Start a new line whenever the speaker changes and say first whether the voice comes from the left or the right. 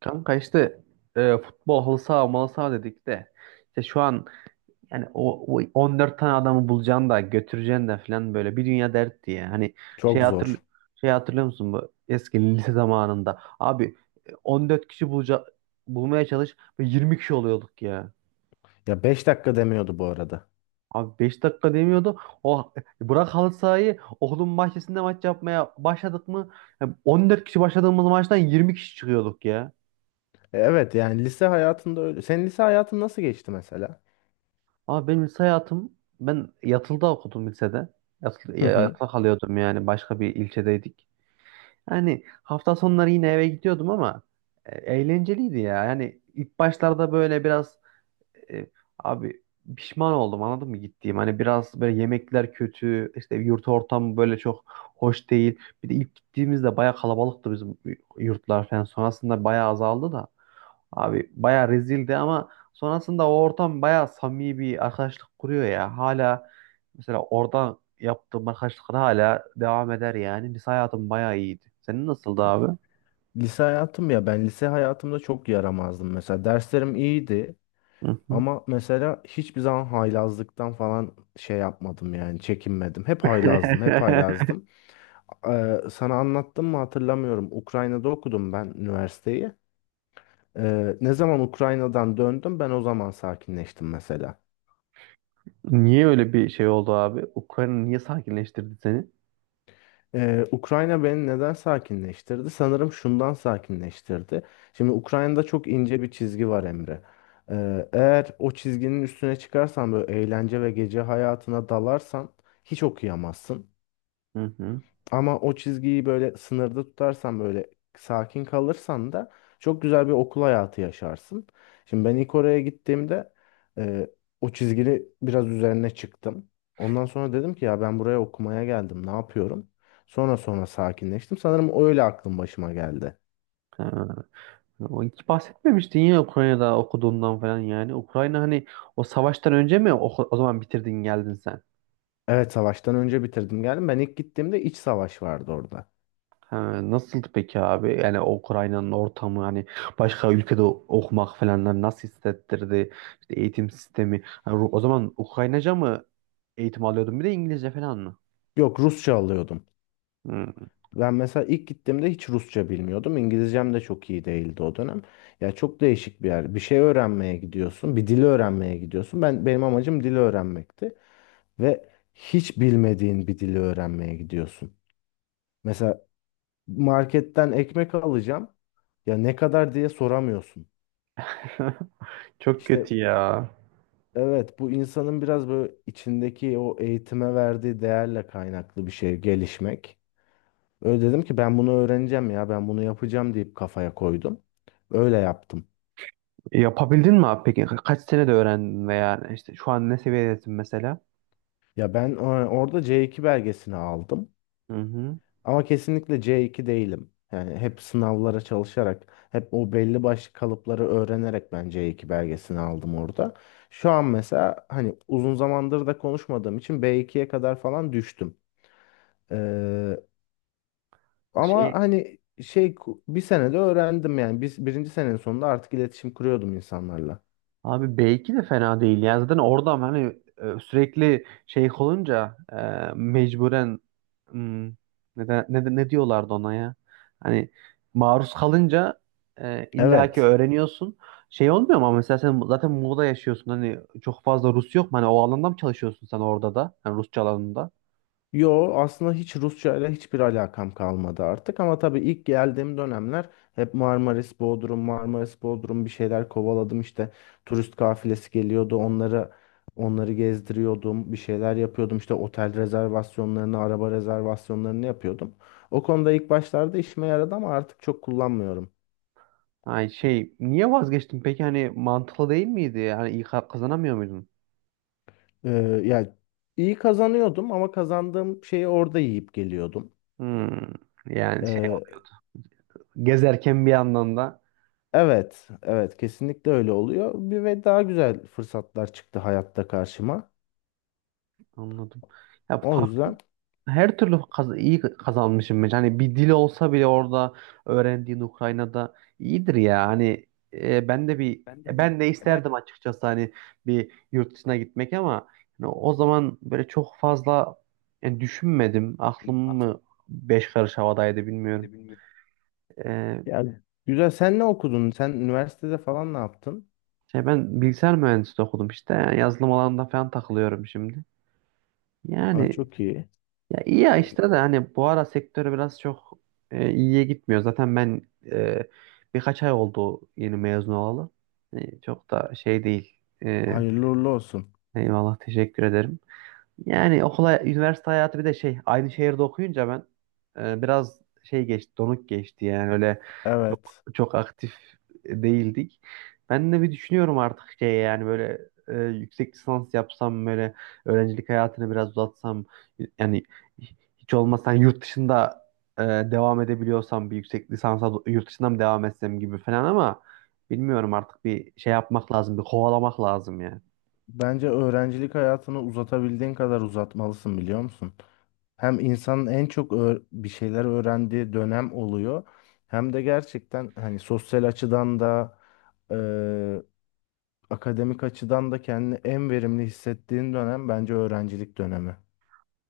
right: Kanka işte. Futbol halı saha malı saha dedik de işte şu an yani o 14 tane adamı bulacaksın da götüreceksin de falan böyle bir dünya dert diye. Hani şey
left: Çok
right: hatırl
left: zor.
right: şey hatırlıyor musun bu eski lise zamanında? Abi 14 kişi bulmaya çalış ve 20 kişi oluyorduk ya.
left: Ya 5 dakika demiyordu bu arada.
right: Abi 5 dakika demiyordu. O Bırak halı sahayı okulun bahçesinde maç yapmaya başladık mı? Yani 14 kişi başladığımız maçtan 20 kişi çıkıyorduk ya.
left: Evet yani lise hayatında öyle. Senin lise hayatın nasıl geçti mesela?
right: Ama benim lise hayatım, ben yatılıda okudum lisede. Yatılı,
left: Hı
right: ya-
left: hı.
right: yatılı kalıyordum yani başka bir ilçedeydik. Yani hafta sonları yine eve gidiyordum ama eğlenceliydi ya. Yani ilk başlarda böyle biraz e, abi pişman oldum anladın mı gittiğim. Hani biraz böyle yemekler kötü, işte yurt ortamı böyle çok hoş değil. Bir de ilk gittiğimizde baya kalabalıktı bizim yurtlar falan. Sonrasında baya azaldı da. Abi bayağı rezildi, ama sonrasında o ortam bayağı samimi bir arkadaşlık kuruyor ya. Hala mesela oradan yaptığım arkadaşlıklar hala devam eder yani. Lise hayatım bayağı iyiydi. Senin nasıldı abi?
left: Lise hayatım ya ben lise hayatımda çok yaramazdım mesela. Derslerim iyiydi
right: Hı hı.
left: ama mesela hiçbir zaman haylazlıktan falan şey yapmadım yani çekinmedim. Hep haylazdım, hep haylazdım. Sana anlattım mı hatırlamıyorum. Ukrayna'da okudum ben üniversiteyi. Ne zaman Ukrayna'dan döndüm ben o zaman sakinleştim mesela.
right: Niye öyle bir şey oldu abi? Ukrayna niye sakinleştirdi seni?
left: Ukrayna beni neden sakinleştirdi? Sanırım şundan sakinleştirdi. Şimdi Ukrayna'da çok ince bir çizgi var Emre. Eğer o çizginin üstüne çıkarsan böyle eğlence ve gece hayatına dalarsan hiç okuyamazsın.
right: Hı hı.
left: Ama o çizgiyi böyle sınırda tutarsan böyle sakin kalırsan da çok güzel bir okul hayatı yaşarsın. Şimdi ben ilk oraya gittiğimde e, o çizgini biraz üzerine çıktım. Ondan sonra dedim ki ya ben buraya okumaya geldim ne yapıyorum? Sonra sonra sakinleştim. Sanırım öyle aklım başıma geldi.
right: Ha, o hiç bahsetmemiştin ya Ukrayna'da okuduğundan falan yani. Ukrayna hani o savaştan önce mi o zaman bitirdin geldin sen?
left: Evet, savaştan önce bitirdim geldim. Ben ilk gittiğimde iç savaş vardı orada.
right: Ha, nasıldı peki abi? Yani o Ukrayna'nın ortamı, hani başka ülkede okumak falan nasıl hissettirdi? İşte eğitim sistemi. Ha, o zaman Ukraynaca mı eğitim alıyordun, bir de İngilizce falan mı?
left: Yok, Rusça alıyordum.
right: Hmm.
left: Ben mesela ilk gittiğimde hiç Rusça bilmiyordum. İngilizcem de çok iyi değildi o dönem. Ya çok değişik bir yer. Bir şey öğrenmeye gidiyorsun, bir dili öğrenmeye gidiyorsun. Ben benim amacım dili öğrenmekti ve hiç bilmediğin bir dili öğrenmeye gidiyorsun. Mesela marketten ekmek alacağım. Ya ne kadar diye soramıyorsun.
right: Çok
left: İşte
right: kötü ya.
left: evet, bu insanın biraz böyle içindeki o eğitime verdiği değerle kaynaklı bir şey gelişmek. Öyle dedim ki ben bunu öğreneceğim ya ben bunu yapacağım deyip kafaya koydum. Öyle yaptım.
right: Yapabildin mi abi peki? Kaç senede öğrendin veya işte şu an ne seviyedesin mesela?
left: Ya ben orada C2 belgesini aldım.
right: Hı hı.
left: Ama kesinlikle C2 değilim. Yani hep sınavlara çalışarak, hep o belli başlı kalıpları öğrenerek ben C2 belgesini aldım orada. Şu an mesela hani uzun zamandır da konuşmadığım için B2'ye kadar falan düştüm. Ama
right: Şey
left: hani şey bir senede öğrendim yani. Biz birinci senenin sonunda artık iletişim kuruyordum insanlarla.
right: abi belki de fena değil. Yani zaten orada hani sürekli şey olunca mecburen. Hmm, ne diyorlardı ona ya? Hani maruz kalınca illaki
left: Evet.
right: öğreniyorsun. Şey olmuyor mu ama, mesela sen zaten Muğla'da yaşıyorsun. Hani çok fazla Rus yok mu? Hani o alanda mı çalışıyorsun sen orada da? Hani Rusça alanında.
left: Yo, aslında hiç Rusça ile hiçbir alakam kalmadı artık ama tabii ilk geldiğim dönemler hep Marmaris, Bodrum, Marmaris, Bodrum bir şeyler kovaladım işte, turist kafilesi geliyordu, onları gezdiriyordum, bir şeyler yapıyordum işte, otel rezervasyonlarını, araba rezervasyonlarını yapıyordum. O konuda ilk başlarda işime yaradı ama artık çok kullanmıyorum.
right: Hani şey niye vazgeçtin peki? Hani mantıklı değil miydi? Hani iyi kazanamıyor muydun?
left: Ee, yani iyi kazanıyordum ama kazandığım şeyi orada yiyip geliyordum.
right: Hmm, Yani şey
left: Ee,
right: oluyordu. Gezerken bir yandan da.
left: Evet, evet, kesinlikle öyle oluyor. Bir ve daha güzel fırsatlar çıktı hayatta karşıma.
right: Anladım. Ya
left: O yüzden
right: her türlü iyi kazanmışım bence. Hani bir dil olsa bile orada öğrendiğin Ukrayna'da iyidir ya. Hani e, ben de bir
left: Ben de bir-
right: ben de isterdim açıkçası, hani bir yurt dışına gitmek, ama hani o zaman böyle çok fazla yani düşünmedim. Aklım mı 5 karış havadaydı bilmiyorum. E,
left: yani güzel. Sen ne okudun? Sen üniversitede falan ne yaptın?
right: Şey ben bilgisayar mühendisliği okudum işte. Yani yazılım alanında falan takılıyorum şimdi.
left: Aa,
right: Yani
left: çok iyi.
right: ya iyi ya,
left: ya,
right: işte de hani bu ara sektörü biraz çok iyiye gitmiyor. Zaten ben e, birkaç ay oldu yeni mezun olalı. Çok da şey değil.
left: Hayırlı uğurlu olsun.
right: Eyvallah, teşekkür ederim. Yani okula, üniversite hayatı, bir de şey aynı şehirde okuyunca ben biraz şey geçti, donuk geçti yani, öyle çok
left: Evet.
right: çok aktif değildik. Ben de bir düşünüyorum artık şey, yani böyle yüksek lisans yapsam, böyle öğrencilik hayatını biraz uzatsam, yani hiç olmazsa hani yurt dışında devam edebiliyorsam bir yüksek lisansa yurt dışından mı devam etsem gibi falan, ama bilmiyorum, artık bir şey yapmak lazım, bir kovalamak lazım yani.
left: Bence öğrencilik hayatını uzatabildiğin kadar uzatmalısın biliyor musun? Hem insanın en çok bir şeyler öğrendiği dönem oluyor. Hem de gerçekten hani sosyal açıdan da eee, akademik açıdan da kendini en verimli hissettiğin dönem bence öğrencilik dönemi.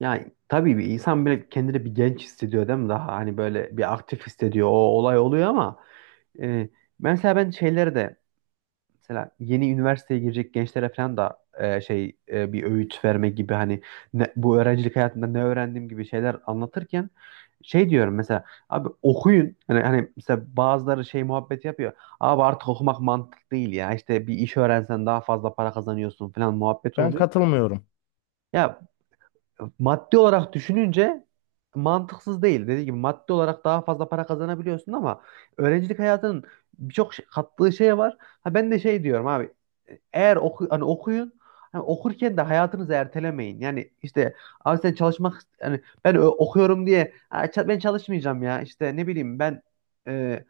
right: Yani tabii bir insan böyle kendini bir genç hissediyor değil mi? Daha hani böyle bir aktif hissediyor. O olay oluyor, ama e, mesela ben şeylere de, mesela yeni üniversiteye girecek gençlere falan da şey bir öğüt verme gibi, hani bu öğrencilik hayatında ne öğrendiğim gibi şeyler anlatırken, şey diyorum mesela, abi okuyun. Hani mesela bazıları şey muhabbet yapıyor. Abi artık okumak mantık değil ya. İşte bir iş öğrensen daha fazla para kazanıyorsun falan muhabbeti
left: Ben
right: oluyor.
left: katılmıyorum.
right: Ya maddi olarak düşününce mantıksız değil. Dediğim gibi maddi olarak daha fazla para kazanabiliyorsun, ama öğrencilik hayatının birçok kattığı şey var. Ha ben de şey diyorum abi, eğer hani okuyun, hani okurken de hayatınızı ertelemeyin. Yani işte abi sen çalışmak, yani ben okuyorum diye "Ha, ben çalışmayacağım ya, işte ne bileyim ben e,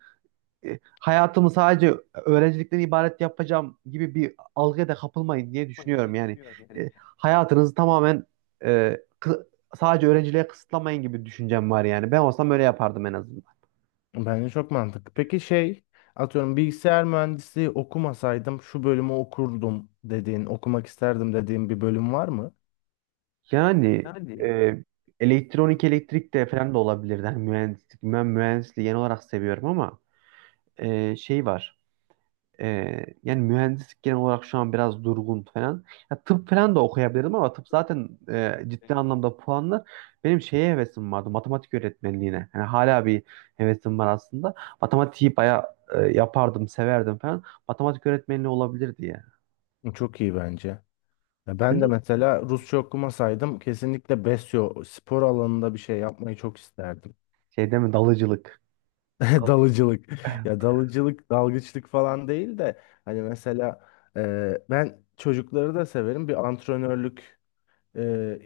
right: hayatımı sadece öğrencilikten ibaret yapacağım" gibi bir algıya da kapılmayın diye düşünüyorum. Yani hayatınızı tamamen e, kı- sadece öğrenciliğe kısıtlamayın gibi düşüncem var yani. Ben olsam öyle yapardım en azından.
left: Bence çok mantıklı. Peki şey, atıyorum bilgisayar mühendisliği okumasaydım şu bölümü okurdum dediğin, okumak isterdim dediğin bir bölüm var mı?
right: Yani e, elektronik elektrik de falan da olabilir. Yani mühendislik, ben mühendisliği genel olarak seviyorum, ama şey var. Yani mühendislik genel olarak şu an biraz durgun falan. Ya tıp falan da okuyabilirim, ama tıp zaten ciddi anlamda puanlar. Benim şeye hevesim vardı, matematik öğretmenliğine. Yani hala bir hevesim var aslında. Matematiği bayağı yapardım, severdim falan. Matematik öğretmenliği olabilirdi ya.
left: Çok iyi bence. Ya
right: Sen
left: ben de
right: de
left: mesela Rusça okumasaydım kesinlikle Besyo spor alanında bir şey yapmayı çok isterdim.
right: şey deme, dalıcılık.
left: Dalıcılık. Ya dalıcılık, dalgıçlık falan değil de hani mesela ben çocukları da severim. Bir antrenörlük e,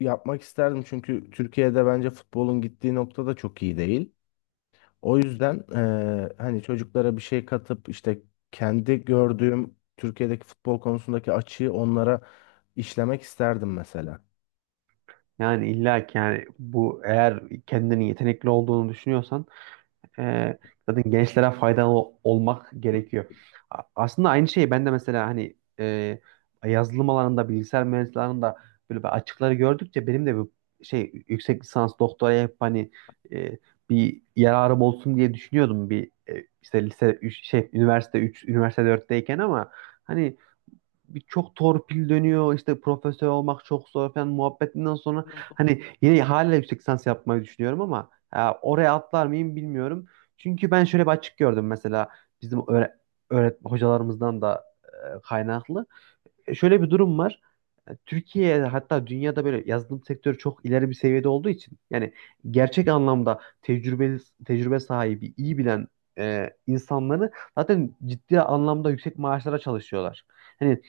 left: yapmak isterdim. Çünkü Türkiye'de bence futbolun gittiği nokta da çok iyi değil. O yüzden hani çocuklara bir şey katıp işte kendi gördüğüm Türkiye'deki futbol konusundaki açığı onlara işlemek isterdim mesela.
right: Yani illa ki, yani bu eğer kendini yetenekli olduğunu düşünüyorsan e, zaten gençlere faydalı olmak gerekiyor. Aslında aynı şeyi ben de, mesela hani yazılım alanında bilgisayar mühendisliği alanında böyle bir açıkları gördükçe benim de bu şey, yüksek lisans doktoraya hep hani e, bir yararım olsun diye düşünüyordum, bir işte lise 3 şey üniversite 3 üniversite 4'teyken, ama hani bir çok torpil dönüyor, işte profesör olmak çok zor falan muhabbetinden sonra hani yine hala yüksek lisans yapmayı düşünüyorum, ama oraya atlar mıyım bilmiyorum. Çünkü ben şöyle bir açık gördüm, mesela bizim öğre öğret hocalarımızdan da kaynaklı. Şöyle bir durum var. Türkiye, hatta dünyada böyle yazılım sektörü çok ileri bir seviyede olduğu için, yani gerçek anlamda tecrübe sahibi, iyi bilen insanları zaten ciddi anlamda yüksek maaşlara çalışıyorlar. Hani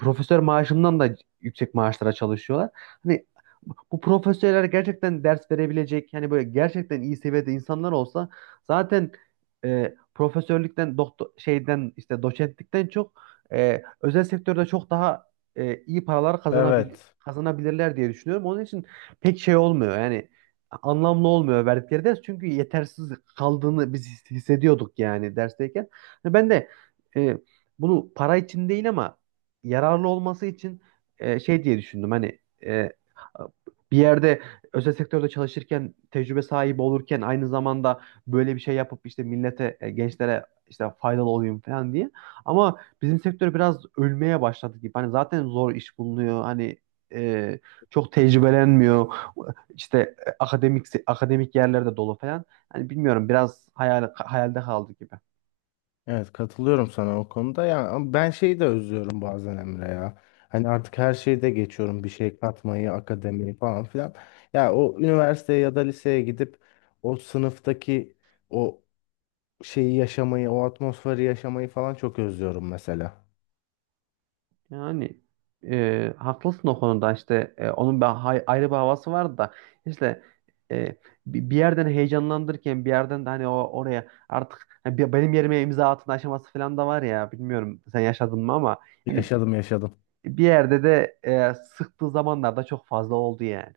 right: profesör maaşından da yüksek maaşlara çalışıyorlar. Hani bu profesörler gerçekten ders verebilecek, yani böyle gerçekten iyi seviyede insanlar olsa zaten profesörlükten, doktor şeyden, işte doçentlikten çok özel sektörde çok daha iyi paralar
left: Evet.
right: kazanabilirler diye düşünüyorum. Onun için pek şey olmuyor yani, anlamlı olmuyor verdikleri ders, çünkü yetersiz kaldığını biz hissediyorduk yani dersteyken. Hani ben de e, bunu para için değil, ama yararlı olması için şey diye düşündüm, hani e, bir yerde özel sektörde çalışırken, tecrübe sahibi olurken aynı zamanda böyle bir şey yapıp, işte millete gençlere işte faydalı olayım falan diye. Ama bizim sektör biraz ölmeye başladı gibi. Hani zaten zor iş bulunuyor. Hani e, çok tecrübelenmiyor. İşte akademik akademik yerlerde dolu falan. Hani bilmiyorum, biraz hayalde kaldı gibi.
left: Evet, katılıyorum sana o konuda ya ama ben şeyi de özlüyorum bazen Emre ya. Hani artık her şeyi de geçiyorum bir şey katmayı, akademiyi falan filan. Ya o üniversiteye ya da liseye gidip o sınıftaki o şeyi yaşamayı, o atmosferi yaşamayı falan çok özlüyorum mesela.
right: Yani haklısın o konuda, işte onun bir ayrı bir havası vardı da, işte e, bir yerden heyecanlandırırken bir yerden de hani o oraya artık hani benim yerime imza atın aşaması falan da var ya, bilmiyorum sen yaşadın mı ama yani
left: Yaşadım, yaşadım.
right: bir yerde de sıktığı zamanlarda çok fazla oldu yani.